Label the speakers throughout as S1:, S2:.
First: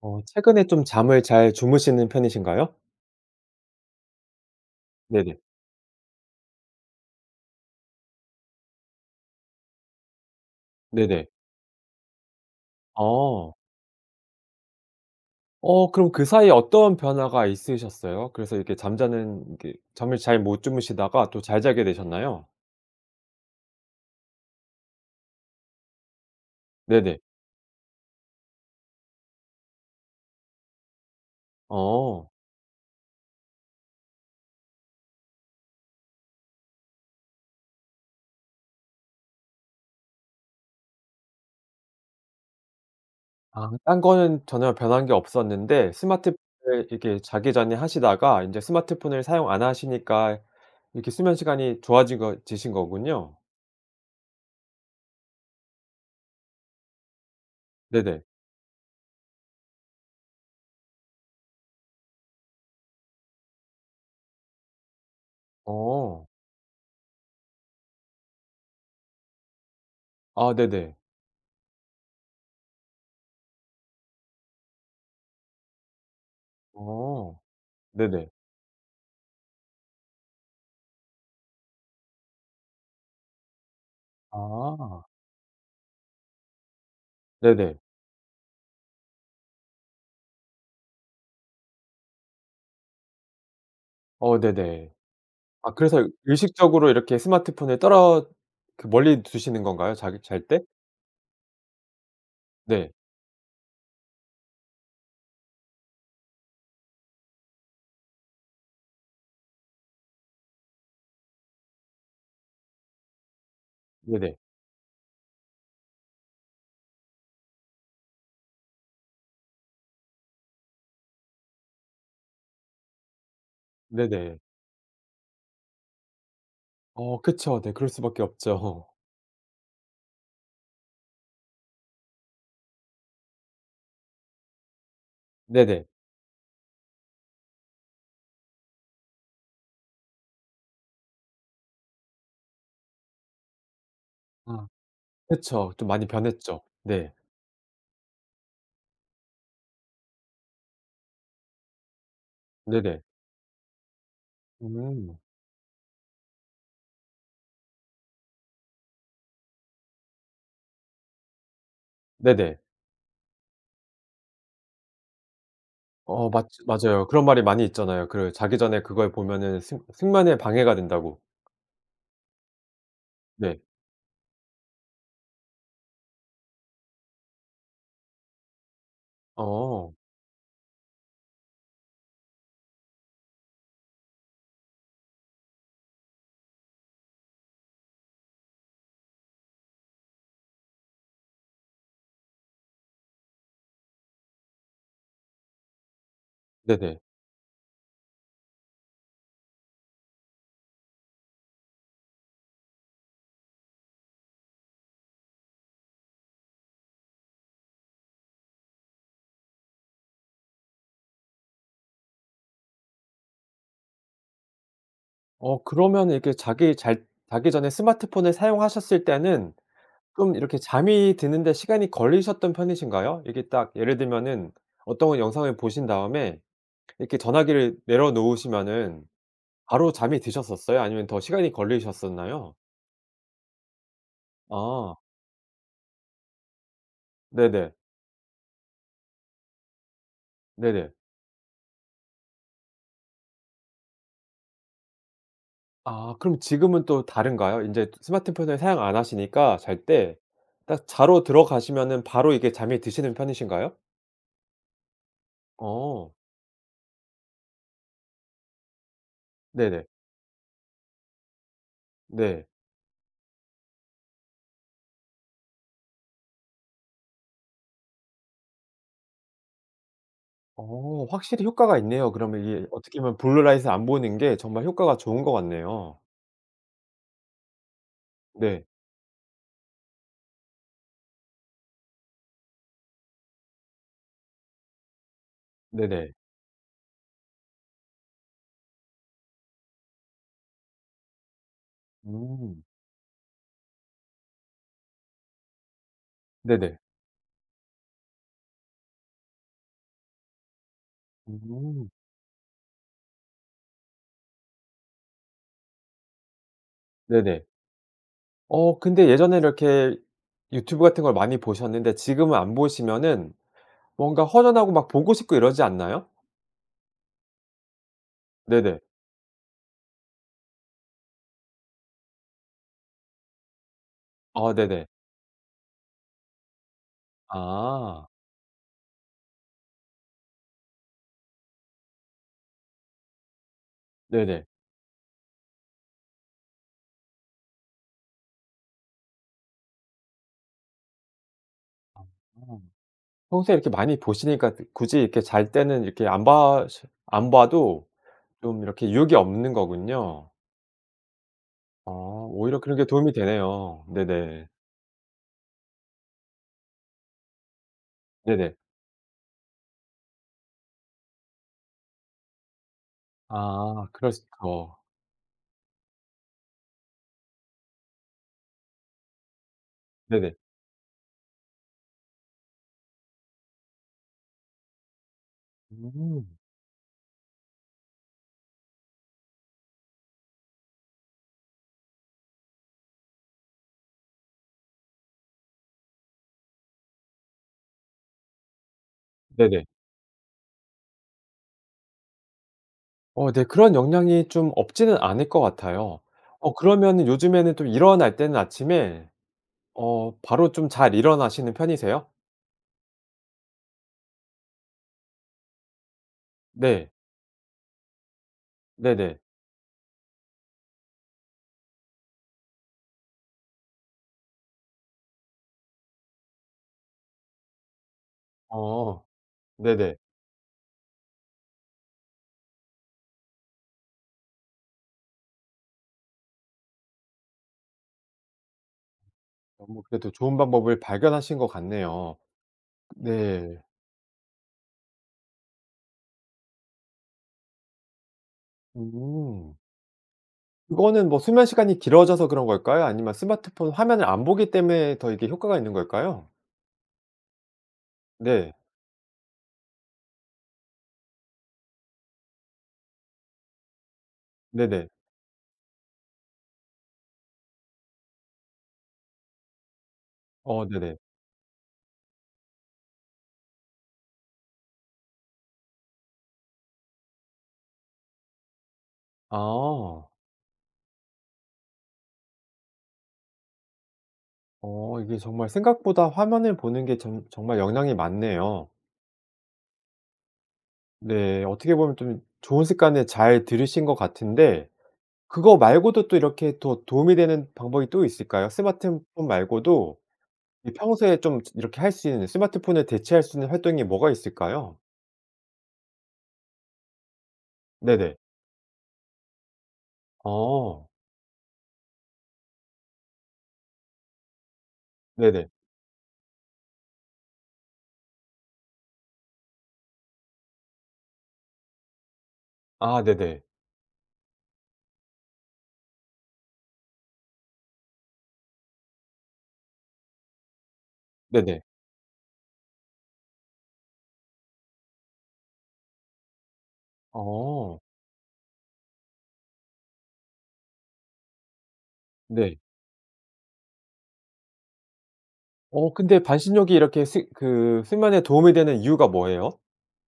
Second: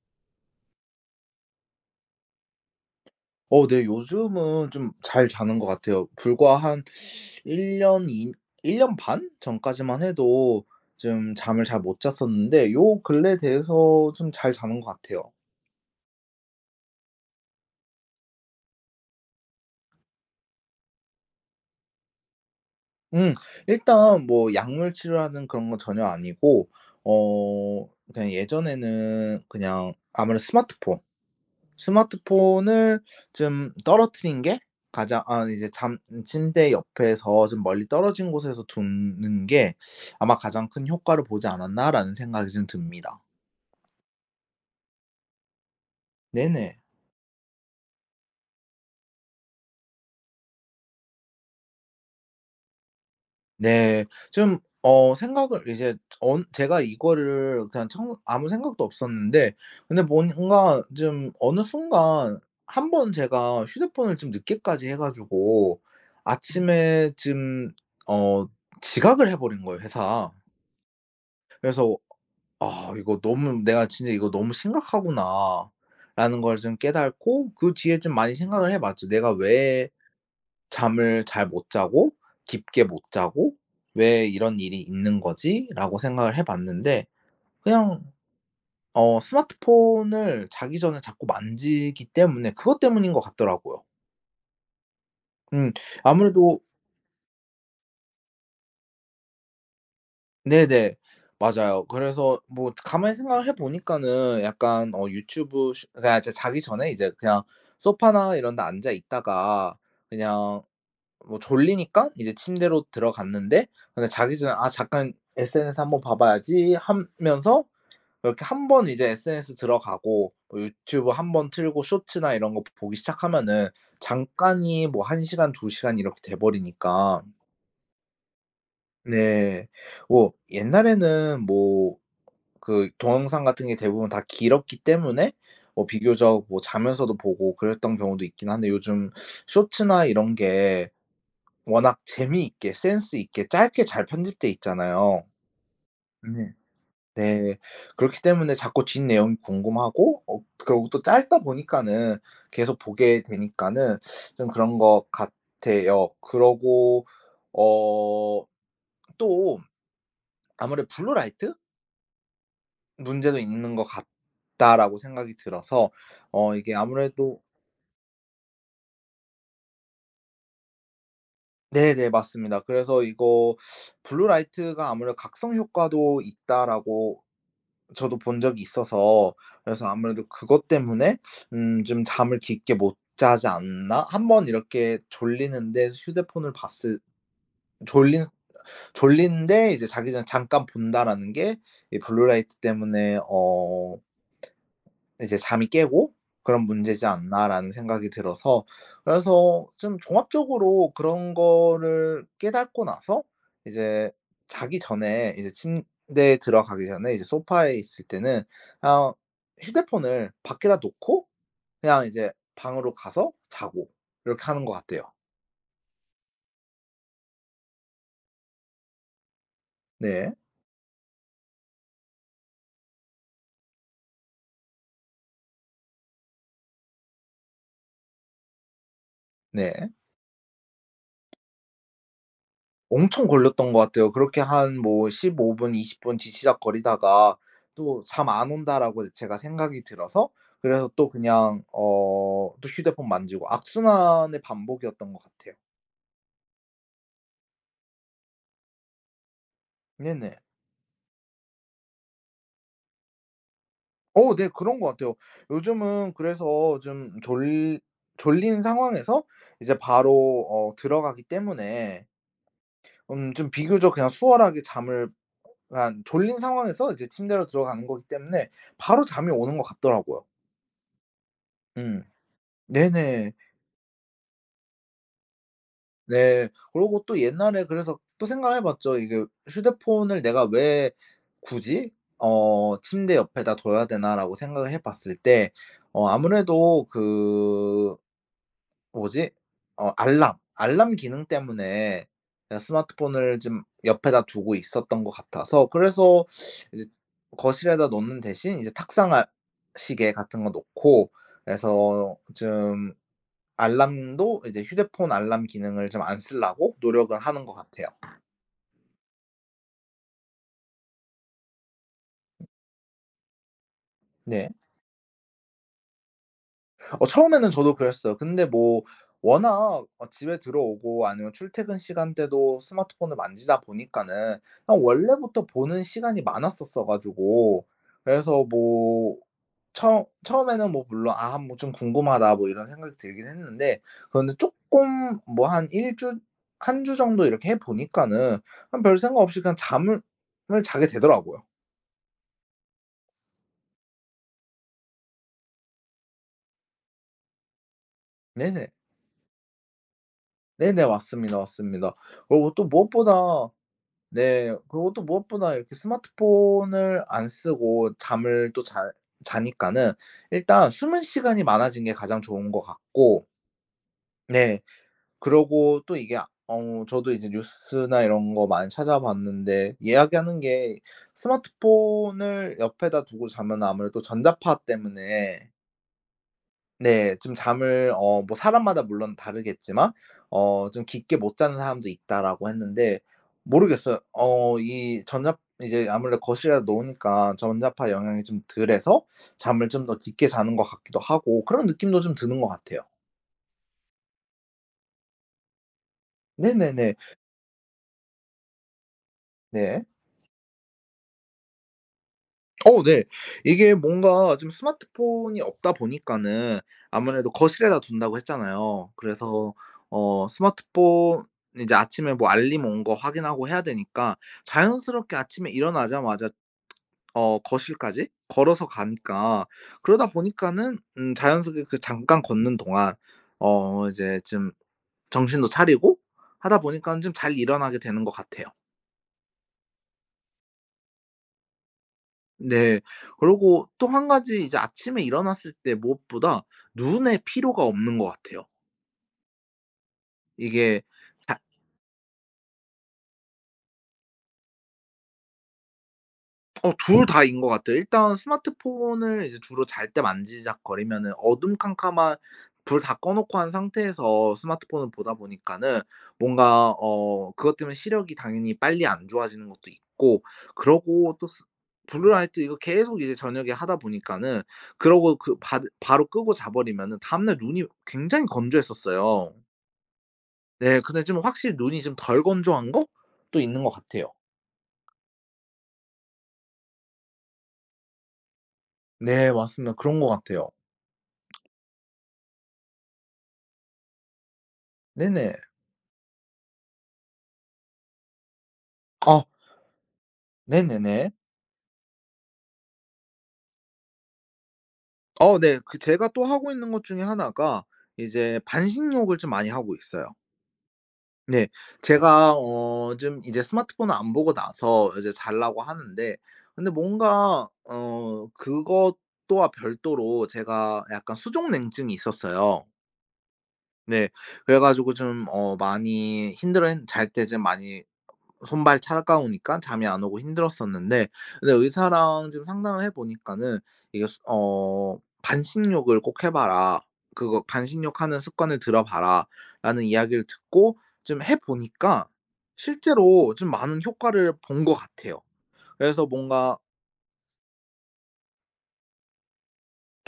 S1: 어. 최근에 좀 잠을 잘 주무시는 편이신가요?
S2: 어 네 요즘은 좀 잘
S1: 네네.
S2: 자는 거 같아요. 불과 한 1 년 2 1 년 반 전까지만 해도
S1: 네네.
S2: 좀 잠을 잘 못 잤었는데 요 근래
S1: 어.
S2: 돼서 좀 잘 자는 거 같아요.
S1: 어. 그럼 그 사이에 어떤 변화가 있으셨어요? 그래서 이렇게 잠자는 그 잠을 잘 못 주무시다가 또 잘 자게 되셨나요?
S2: 음. 일단 뭐 약물 치료하는 그런 건 전혀 아니고
S1: 네네.
S2: 어 그냥 예전에는 그냥 아무래도 스마트폰
S1: 어.
S2: 스마트폰을 쫌 떨어뜨린 게 가장 아 이제 잠 침대 옆에서 좀 멀리 떨어진 곳에서 둔 는 게 '아마 가장 큰 효과를 보지 않았나?'라는 생각이 좀 듭니다.
S1: 아 딴 거는 전혀 변한 게 없었는데
S2: 네네.
S1: 스마트폰을 이렇게 자기 전에 하시다가 인제 스마트폰을 사용 안 하시니까 이렇게 수면 시간이 좋아지거 지신 거군요.
S2: 네. 좀 어 생각을 이제 언 제가 이거를 그냥 청
S1: 네네.
S2: 아무 생각도 없었는데 근데 뭔 뭔가 좀 어느 순간 1 번 제가 휴대폰을 좀 늦게까지 해 가지고
S1: 어.
S2: 아침에 짐 어 지각을 해버린 거예요 회사.
S1: 아 네네.
S2: 그래서 아 이거 너무 내가 진짜 '이거 너무 심각하구나.'라는 걸 좀
S1: 어.
S2: 깨닫고 그 뒤에 좀
S1: 네네.
S2: 많이 생각을 해 봤지. '내가 왜 잠을 잘 못 자고 깊게 못 자고 왜 이런 일이
S1: 아.
S2: 있는 거지?'라고 생각을 해 봤는데
S1: 네네.
S2: 그냥 어 스마트폰을 자기 전에 자꾸 만지기 때문에 그것 때문인거 같더라고요.
S1: 어 네네.
S2: 음.
S1: 아 그래서
S2: 아무래도
S1: 의식적으로 이렇게 스마트폰을 떨어 그 멀리 두시는 건가요? 자기 잘 때?
S2: 네네. 맞아요. 그래서 뭐
S1: 네.
S2: 가만히 생각을 해 보니까는 약간 어 유튜브 스 그러니까 이제 자기 전에 이제 그냥 소파나 이런 데 앉아 있다가 그냥 뭐 졸리니깐 이제 침대로 들어갔는데 근데
S1: 네네.
S2: 자기 전에 '아 잠깐 SNS 한번 봐봐야지.' 하면서 이렇게 1 번 이제 SNS 들어가고 뭐 유튜브 1 번 틀고 숏츠나 이런 거 보기 시작하면은
S1: 네네.
S2: 잠깐이 뭐 1 시간 2 시간 이렇게
S1: 어.
S2: 돼버리니까.
S1: 그쵸. 네 그럴 수 밖에 없죠.
S2: 네. 오. 옛날에는 뭐 그 동영상 같은 게 대부분 다 길었기 때문에 뭐
S1: 네네.
S2: 비교적 뭐 자면서도 보고 그랬던 경우도 있긴 한데 요즘 숏츠나 이런 게 워낙 재미있게 센스 있게 짧게 잘 편집돼
S1: 아.
S2: 있잖아요.
S1: 그쵸. 좀 많이
S2: 네.
S1: 변했죠. 네.
S2: 네. 그렇기 때문에 자꾸 뒷내용이 궁금하고 어 그러고 또 짧다 보니까는 계속
S1: 네네.
S2: 보게 되니까는 좀 그런 거
S1: 음.
S2: 같아요. 그러고 어 또 아무래도 블루라이트?
S1: 네네.
S2: '문제도 있는 거 같다.'라고 생각이 들어서
S1: 어
S2: 어
S1: 맞지
S2: 이게
S1: 맞아요. 그런
S2: 아무래도
S1: 말이 많이 있잖아요. 그 자기 전에 그걸 보면은 숙 숙면에 방해가 된다고.
S2: 네네. 맞습니다. 그래서 이거'
S1: 네.
S2: 블루 라이트가 아무래도 각성 효과도 있다.'라고 저도 본 적이 있어서 그래서
S1: 어.
S2: 아무래도 그것 때문에 음 '좀 잠을 깊게 못 자지 않나?' 한번 이렇게 졸리는데 휴대폰을 봤을 졸린 졸린데 이제 자기 전 잠깐 본다라는 게 이 블루라이트 때문에 어 이제 '잠이 깨고 그런
S1: 네네.
S2: 문제지 않나?'라는 생각이 들어서 그래서 좀 종합적으로 그런 거를 깨닫고 나서 이제 자기 전에 이제 침대에 들어가기 전에 이제 소파에 있을 때는 아 휴대폰을 밖에다 놓고 그냥 이제 방으로 가서 자고 이렇게 하는 거 같아요.
S1: 어 그러면은 이렇게 자기 잘 자기 전에 스마트폰을 사용하셨을 때는
S2: 네.
S1: 좀 이렇게 잠이 드는 데 시간이 걸리셨던 편이신가요? 이렇게 딱 예를 들면은 어떤 영상을 보신 다음에 이렇게 전화기를 내려 놓으시면은
S2: 네.
S1: 바로 잠이 드셨었어요? 아니면 더 시간이 걸리셨었나요?
S2: 엄청 걸렸던 것 같아요. 그렇게 한
S1: 아.
S2: 뭐 15 분 20 분 뒤적거리다가
S1: 네네.
S2: '또 잠 안 온다.'라고 제가 생각이 들어서 그래서
S1: 네네.
S2: 또 그냥 어 또 휴대폰 만지고 악순환의 반복이었던 것 같아요.
S1: 아 그럼 지금은 또 다른가요? 인제 또 스마트폰을 사용 안 하시니까 잘 때
S2: 네네.
S1: 딱 자러 들어가시면은 바로 이게 잠이 드시는 편이신가요?
S2: 어 네 그런 것 같아요.
S1: 어.
S2: 요즘은 그래서 좀 졸 졸린 상황에서 이제
S1: 네네.
S2: 바로 어 들어가기 때문에
S1: 네.
S2: 음 좀 비교적 그냥 수월하게 잠을 그러니까 졸린 상황에서 이제 침대로 들어가는 거기 때문에 바로 잠이 오는 것 같더라고요.
S1: 어 확실히 효과가
S2: 음
S1: 있네요. 그러면 이게 어떻게 보면
S2: 네네.
S1: Blue Light을 안 보는 게 정말 효과가 좋은 것 같네요.
S2: 네. 그러고 또 옛날에 그래서 또 생각해
S1: 네.
S2: 봤죠. 이게 '휴대폰을 내가 왜 굳이 어 침대 옆에다 둬야 되나.'라고 생각을 해 봤을 때 어
S1: 네네.
S2: 아무래도 그 뭐지? 어 알람, 알람 기능 때문에 그냥
S1: 음.
S2: 스마트폰을 좀 옆에다 두고 있었던 것 같아서 그래서
S1: 네네.
S2: 이제 거실에다 놓는 대신 이제 탁상 알 시계 같은 거 놓고
S1: 음.
S2: 그래서 좀 알람도 이제 휴대폰 알람 기능을 좀 안 쓰려고 노력을
S1: 네네.
S2: 하는 것 같아요.
S1: 어 근데 예전에 이렇게 유튜브 같은 걸 많이 보셨는데 지금은 안 보시면은 뭔가
S2: 네.
S1: 허전하고 막 보고 싶고 이러지 않나요?
S2: 어 처음에는 저도 그랬어요. 근데
S1: 네네.
S2: 뭐 워낙 어 집에 들어오고 아니면 출퇴근 시간 때도 스마트폰을 만지다 보니까는
S1: 어
S2: 그냥
S1: 네네.
S2: 원래부터 보는 시간이 많았었어 가지고
S1: 아.
S2: 그래서 뭐 처 처음에는 뭐 물론 '아 뭐 좀 궁금하다.' 뭐 이런 생각이 들긴 했는데 그런데
S1: 네네.
S2: 쪼끔 뭐 한 1 주 1 주 정도 이렇게 해 보니까는 그냥 별생각 없이 그냥 잠을 자게 되더라고요.
S1: 아. 평소에 이렇게 많이 보시니까 드 굳이 이렇게 잘 때는 이렇게 안 봐셔 안 봐도 좀
S2: 네네.
S1: 이렇게 유혹이 없는 거군요.
S2: 네네. 맞습니다,
S1: 아
S2: 맞습니다. 그러고
S1: 오히려
S2: 또
S1: 그런 게 도움이
S2: 무엇보다
S1: 되네요.
S2: 네
S1: 네네.
S2: 그러고 또 무엇보다 이렇게 스마트폰을 안 쓰고 잠을
S1: 네네.
S2: 또 잘 자니까는 일단 수면 시간이 많아진 게 가장 좋은 것 같고
S1: 아 그랬을
S2: 네.
S1: 거
S2: 그러고 또 이게 아 어 저도 이제 뉴스나 이런 거 많이 찾아봤는데
S1: 네네.
S2: 이야기하는 게 스마트폰을 옆에다 두고 자면은 아무래도 전자파 때문에
S1: 음.
S2: 네. 좀 잠을 어 뭐 사람마다 물론 다르겠지만 어 좀 "깊게 못 자는 사람도 있다."라고 했는데 모르겠어요. 어 이 전자 이제 아무래도 거실에다 놓으니까 전자파 영향이 좀 덜 해서
S1: 네네.
S2: 잠을 좀 더 깊게 자는 것 같기도 하고 그런 느낌도 좀 드는 것 같아요.
S1: 어 네. 그런 영향이 좀 없지는 않을 것 같아요. 어
S2: 네네네.
S1: 그러면은 요즘에는 또 일어날 때는 아침에
S2: 네.
S1: 어 바로 좀 잘 일어나시는 편이세요?
S2: 어 네. 이게 뭔가 좀 스마트폰이 없다 보니까는
S1: 네.
S2: 아무래도 거실에다 둔다고 했잖아요.
S1: 네네.
S2: 그래서 어 스마트폰 이제 아침에 뭐 알림 온 거 확인하고 해야 되니까 자연스럽게 아침에 일어나자마자 어 거실까지 걸어서
S1: 어
S2: 가니까
S1: 네네.
S2: 그러다 보니까는 음 자연스럽게 그 잠깐 걷는 동안 어 이제 좀 정신도 차리고 하다 보니깐 좀 잘 일어나게 되는 것 같아요.
S1: 어 그래도 좋은 방법을 발견하신 것 같네요.
S2: 네.
S1: 네.
S2: 그러고 또 1 가지 이제 아침에 일어났을 때 무엇보다 눈에 피로가 없는 것 같아요.
S1: 음.
S2: 이게.
S1: 그거는 뭐
S2: 닥
S1: 수면 시간이 길어져서 그런 걸까요? 아니면 스마트폰 화면을 안 보기 때문에 더 이게 효과가 있는 걸까요?
S2: 어 둘 다인 거 같아요. 일단
S1: 네.
S2: 스마트폰을 이제 주로 잘 때 만지작거리면은 어둠 캄캄한 불 다 꺼 놓고 한 상태에서
S1: 네네.
S2: 스마트폰을 보다 보니까는 뭔가 어 그것 때문에 시력이 당연히 빨리 안 좋아지는 것도 있고
S1: 어 네네.
S2: 그리고 또 수 블루라이트 이거 계속 이제 저녁에 하다 보니까는 그러고 그 바 바로 끄고 자 버리면은 다음날 눈이 굉장히 건조했었어요.
S1: 아.
S2: 네. 근데 좀 확실히 눈이 좀 덜 건조한 것도 있는 거 같아요.
S1: 어. 이게 정말 생각보다 화면을 보는 게 정 정말 영향이 많네요.
S2: 네. 맞습니다. 그런 거 같아요.
S1: 네. 어떻게 보면 좀 좋은 습관을 잘 들이신 것 같은데
S2: 네네.
S1: 그거 말고도 또 이렇게 더 도움이 되는 방법이 또 있을까요? 스마트폰
S2: 어.
S1: 말고도 그
S2: 네네네.
S1: 평소에 좀 이 이렇게 할 수 있는 스마트폰을 대체할 수 있는 활동이 뭐가 있을까요?
S2: 어 네. 그 제가 또 하고 있는 것 중에 하나가
S1: 네네.
S2: 이제 반신욕을 좀 많이 하고 있어요.
S1: 어.
S2: 네. 제가 어 좀 이제 스마트폰을 안 보고 나서 이제
S1: 네네.
S2: 잘라고 하는데 근데 뭔가 어 그것도 와 별도로 제가 약간 수족냉증이 있었어요.
S1: 아 네네.
S2: 네. 그래가지고 좀 어 많이 힘들어했 잘 때 좀 많이 손발 차가우니깐 잠이 안 오고 힘들었었는데 근데
S1: 네네.
S2: 의사랑 좀 상담을 해보니까는 이것으 어 "반신욕을 꼭 해봐라." 그거
S1: 어.
S2: "반신욕 하는 습관을 들여 봐라 "라는 이야기를 듣고 좀 해 보니까
S1: 네.
S2: 실제로 좀 많은 효과를 본 것 같아요.
S1: 어
S2: 그래서
S1: 근데
S2: 뭔가
S1: 반신욕이 이렇게 스 그 수면에 도움이 되는 이유가 뭐예요?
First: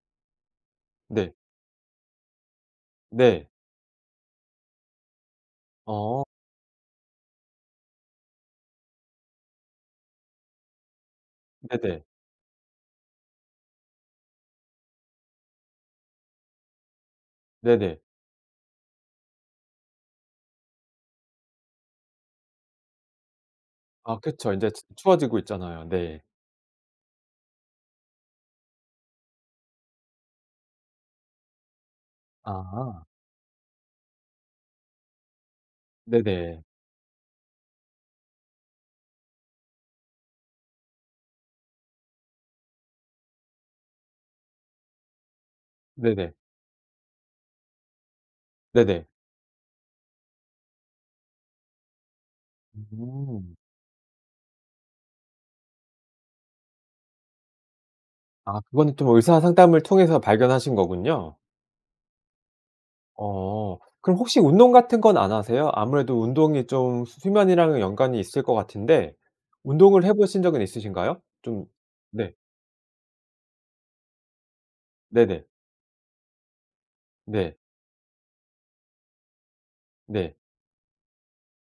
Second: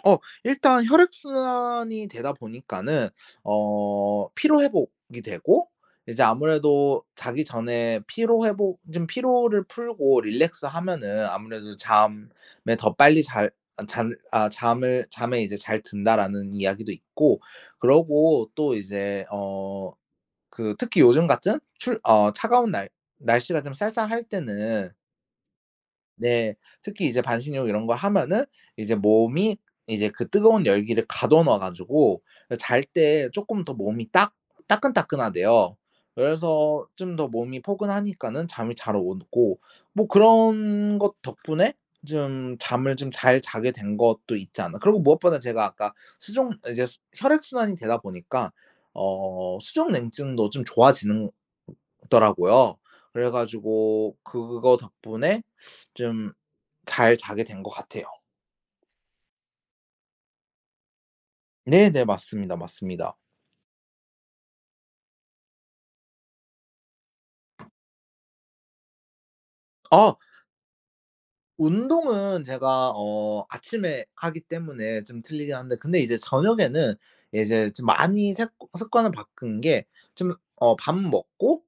S2: 어 일단
S1: 네.
S2: 혈액순환이 되다 보니까는
S1: 네.
S2: 어 피로 회복이 되고
S1: 어.
S2: 이제 아무래도 자기 전에 피로 회복 좀 피로를 풀고 relax 하면은 아무래도
S1: 네네.
S2: 잠에 더 빨리 잘 아 잘 아 잠을 '잠에 이제 잘 든다.'라는 이야기도 있고
S1: 네네.
S2: 그러고 또 이제 어 그 특히 요즘 같은 출 어 차가운 날 날씨가 좀
S1: 아
S2: 쌀쌀할
S1: 그쵸. 인제 추
S2: 때는
S1: 추워지고 있잖아요. 네.
S2: 네. 특히 이제 반신욕 이런 거 하면은 이제 몸이 이제 그 뜨거운 열기를 가둬 놔 가지고 잘
S1: 아.
S2: 때 조금 더 몸이 따 따끈따끈하대요.
S1: 네네.
S2: 그래서 좀 더 몸이 포근하니까는 잠이 잘 오고 뭐 그런 것 덕분에 좀 잠을 좀 잘 자게 된 것도 있지 않나. 그리고 무엇보다 제가 아까
S1: 네네.
S2: 수족 이제 혈액 순환이 되다 보니까
S1: 네네.
S2: 어 수족냉증도 좀 좋아지는 더라고요.
S1: 음.
S2: 그래가지고 그거 덕분에 좀 잘 자게 된 것 같아요.
S1: 아 그거는 좀 의사 상담을 통해서 발견하신 거군요.
S2: 네네. 맞습니다. 맞습니다.
S1: 어. 그럼 혹시 운동 같은 건 안 하세요? 아무래도 운동이 좀 수 수면이랑은 연관이 있을 것 같은데 운동을 해
S2: 아.
S1: 보신 적은 있으신가요? 좀 네.
S2: 운동은 제가 어 아침에 하기 때문에 좀
S1: 네네.
S2: 틀리긴 한데. 근데 이제 저녁에는
S1: 네.
S2: 이제 좀 많이 색 습관을 바꾼 게 좀
S1: 네.
S2: 어 밥 먹고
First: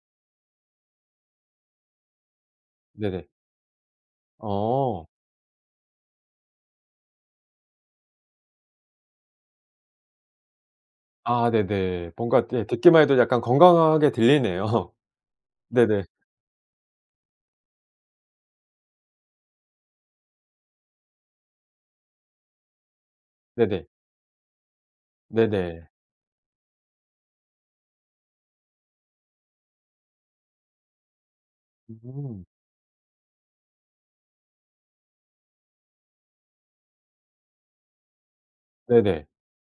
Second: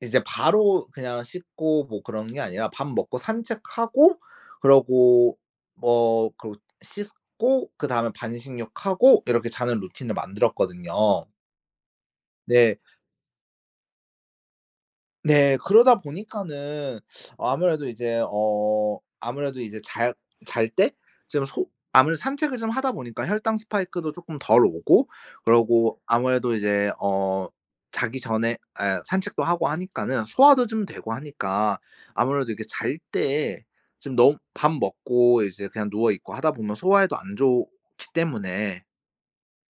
S2: 이제 바로 그냥 씻고 뭐 그런 게 아니라 밥 먹고
S1: 네네.
S2: 산책하고
S1: 어.
S2: 그러고 뭐 그러고 씻고 그다음에 반신욕하고 이렇게 자는 루틴을 만들었거든요.
S1: 아 네네. 뭔가 그냥
S2: 네.
S1: 듣기만 해도 약간 건강하게 들리네요.
S2: 네. 그러다
S1: 네네.
S2: 보니까는 아무래도 이제 어 아무래도 이제 잘 잘 때 좀 소 아무래도 산책을 좀 하다 보니까 혈당
S1: 네네.
S2: spike도 쪼끔 덜 오고
S1: 네네.
S2: 그러고 아무래도 이제 어 자기 전에 에 산책도 하고 하니까는 소화도 좀 되고 하니까
S1: 음.
S2: 아무래도 이렇게 잘 때 좀 너무 밥 먹고 이제 그냥 누워있고 하다 보면 소화에도 안 좋기 때문에
S1: 네네.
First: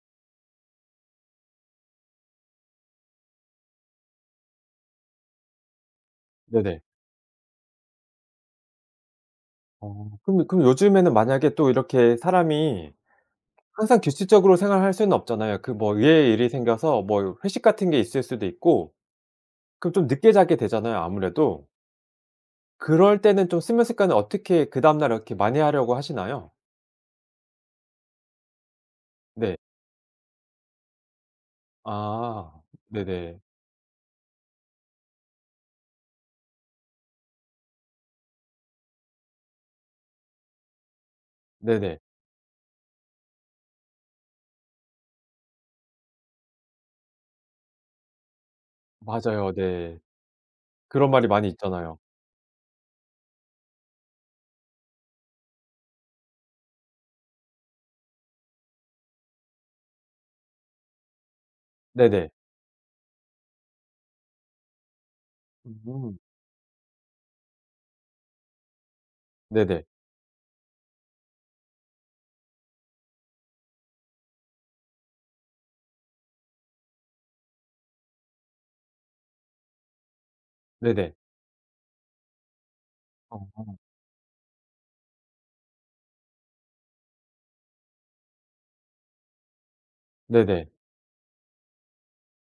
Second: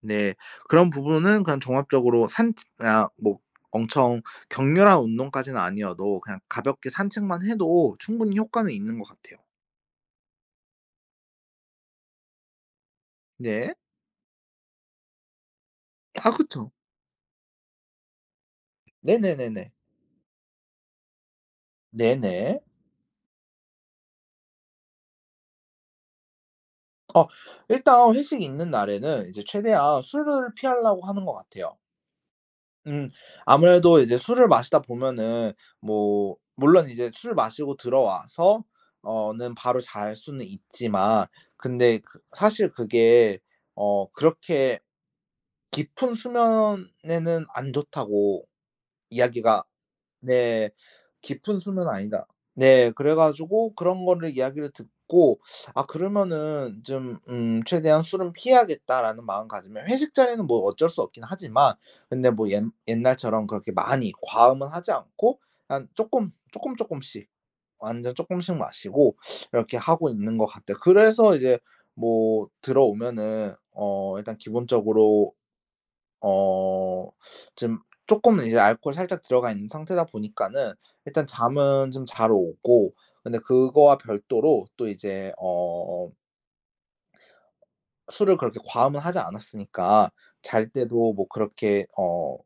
S2: 네 그런 부분은 그냥 종합적으로 산책 그냥 뭐 엄청 격렬한 운동까지는 아니어도 그냥
S1: 네네.
S2: 가볍게 산책만 해도 충분히 효과는 있는 것 같아요.
S1: 어 근데 근 요즘에는 만약에 또 이렇게 사람이
S2: 네.
S1: 항상 규칙적으로 생활할 수는 없잖아요. 그 뭐
S2: 아
S1: 의외의 일이
S2: 그쵸.
S1: 생겨서 뭐 회식 같은 게 있을 수도 있고.
S2: 네네네네.
S1: 그럼 좀 늦게 자게 되잖아요 아무래도.
S2: 네 네.
S1: 그럴 때는 좀 수면 습관을 어떻게 그 다음날 이렇게 많이 하려고 하시나요?
S2: 어 일단 회식이 있는 날에는 이제
S1: 네.
S2: 최대한 술을 피하려고 하는 것 같아요.
S1: 아,
S2: 음.
S1: 네네.
S2: 아무래도 이제 술을 마시다 보면은 뭐 물론 이제 술을 마시고 들어와서 어 는 바로 잘 수는 있지만 근데
S1: 네네.
S2: 그 사실 그게 어 그렇게 깊은 수면에는 안 좋다고
S1: 맞아요.
S2: 이야기가
S1: 네.
S2: 네
S1: 그런 말이 많이
S2: 깊은 수면
S1: 있잖아요.
S2: 아니다. 네 그래가지고 그런 거를 이야기를 듣고 아 그러면은 좀 음 '최대한 술은 피해야겠다.'라는 마음가짐을 회식 자리는 뭐 어쩔 수 없긴 하지만
S1: 네네.
S2: 근데 뭐 옛 옛날처럼 그렇게 많이 과음은 하지 않고 그냥
S1: 음.
S2: 쪼끔 쪼끔 쪼끔씩 완전 쪼끔씩 마시고 이렇게
S1: 네네.
S2: 하고 있는 것 같아요. 그래서 이제 뭐 들어오면은 어 일단 기본적으로 어 좀 쪼끔은 이제 알코올이 살짝 들어가 있는 상태다 보니까는
S1: 네네.
S2: 일단 잠은 좀 잘 오고 근데
S1: 어.
S2: 그거와 별도로 또 이제 어 술을 그렇게 과음은 하지 않았으니까
S1: 네네.
S2: 잘 때도 뭐 그렇게 어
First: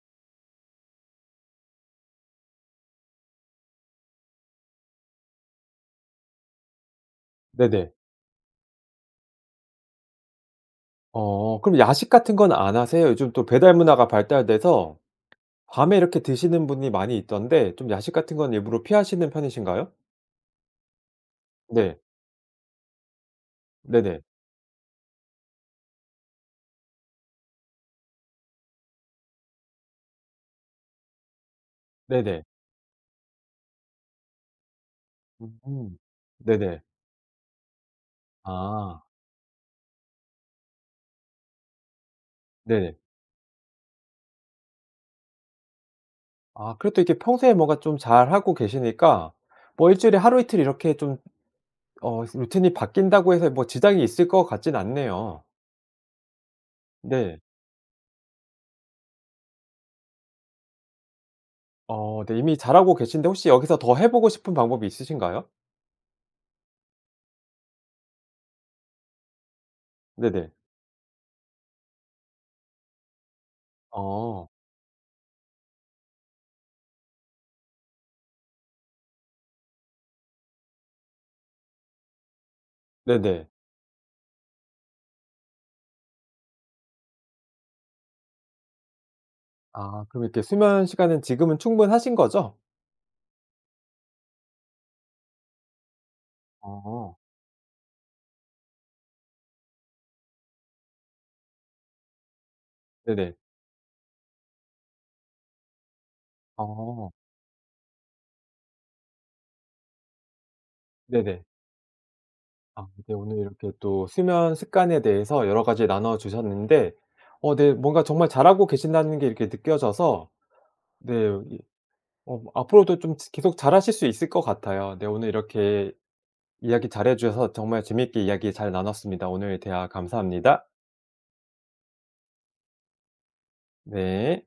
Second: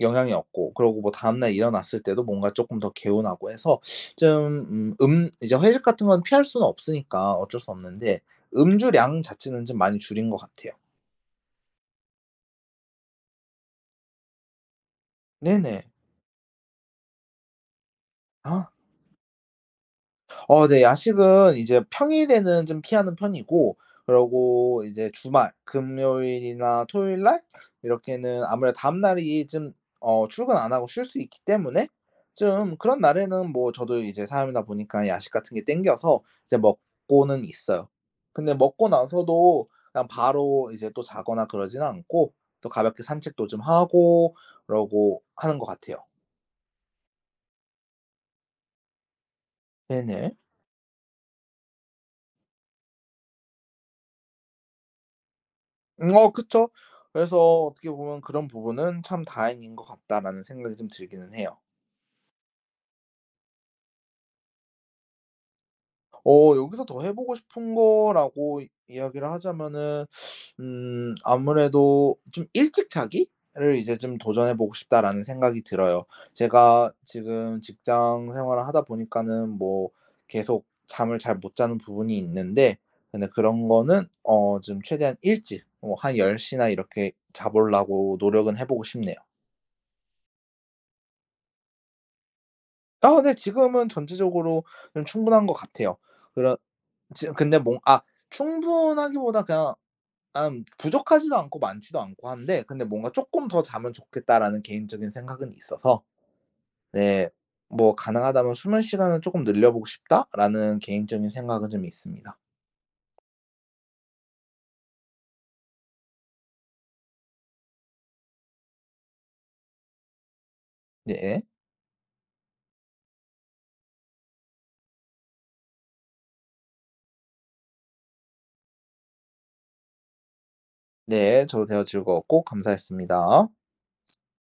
S2: 영향이 없고 그러고 뭐 다음날 일어났을 때도 뭔가 쪼끔 더 개운하고 해서 좀 음 음 이제 회식 같은 건 피할 수는 없으니까 어쩔 수
S1: 네네.
S2: 없는데 음주량 자체는 좀 많이 줄인 것 같아요.
S1: 어 그럼 야식 같은 건 안 하세요? 요즘 또 배달 문화가 발달돼서
S2: 네네.
S1: 밤에 이렇게 드시는 분이 많이 있던데 좀 야식 같은 건 일부러 피하시는 편이신가요?
S2: 어 네. 야식은 이제
S1: 네.
S2: 평일에는 좀 피하는 편이고
S1: 네네.
S2: 그러고 이제 주말, 금요일이나 토요일 날 이렇게는 아무래도 다음날이 좀 어 출근 안 하고 쉴 수 있기 때문에
S1: 네네.
S2: 좀 그런 날에는 뭐 저도 이제 사람이다 보니까 야식 같은 게
S1: 음
S2: 당겨서 이제
S1: 네네.
S2: 먹고는 있어요. 근데 먹고
S1: 아.
S2: 나서도 그냥 바로 이제 또 자거나 그러진 않고 또
S1: 네.
S2: 가볍게 산책도 좀 하고 그러고 하는 것 같아요.
S1: 아 그래도 이렇게 평소에 뭐가 좀 잘하고 계시니까 뭐 1 주일에
S2: 네네.
S1: 하루, 이틀 이렇게 좀 어 루틴이 바뀐다고 해서 뭐 지장이 있을 것 같진 않네요.
S2: 음 어 그쵸. 그래서
S1: 네.
S2: 어떻게 보면 그런 부분은 '참 다행인 것 같다.'라는 생각이 좀 들기는 해요.
S1: 어 네. 이미 잘하고 계신데 혹시 여기서 더 해 보고 싶은 방법이 있으신가요?
S2: 어 여기서 더 해보고 싶은 거라고 이 이야기를 하자면은
S1: 네네.
S2: 음 아무래도 좀 '일찍 자기를 이제 좀
S1: 어.
S2: 도전해 보고 싶다.'라는 생각이 들어요. 제가 지금 직장 생활을 하다 보니까는 뭐 계속 잠을 잘 못 자는 부분이 있는데 근데
S1: 네네.
S2: 그런 거는 어 좀 최대한 일찍 어 한 10 시나 이렇게 자 보려고 노력은 해 보고 싶네요.
S1: 아 그럼 이렇게 수면 시간은 지금은 충분하신 거죠?
S2: 아 네. 지금은 전체적으로는 충분한 것 같아요. 그런
S1: 어.
S2: 지금 근데 뭐 아 충분하기보다 그냥 난 부족하지도 않고 많지도 않고 한데 근데 뭔가
S1: 네네.
S2: '쪼끔 더 자면 좋겠다.'라는 개인적인 생각은 있어서.
S1: 어.
S2: 네 뭐 '가능하다면 수면 시간을 조금 늘려보고 싶다.'라는 개인적인
S1: 네네.
S2: 생각은 좀 있습니다.
S1: 아 네. 오늘 이렇게 또 수면 습관에 대해서 여러 가지 나눠 주셨는데 어 네 뭔가 정말 잘 하고 계신다는 게 이렇게 느껴져서 네
S2: 네.
S1: 이 어 앞으로도 좀 지 계속 잘하실 수 있을 것 같아요. 네. 오늘 이렇게 이야기 잘 해 주셔서 정말 재미있게 이야기 잘 나눴습니다. 오늘 대화 감사합니다.
S2: 네. 저도 대화 즐거웠고 감사했습니다.
S1: 네.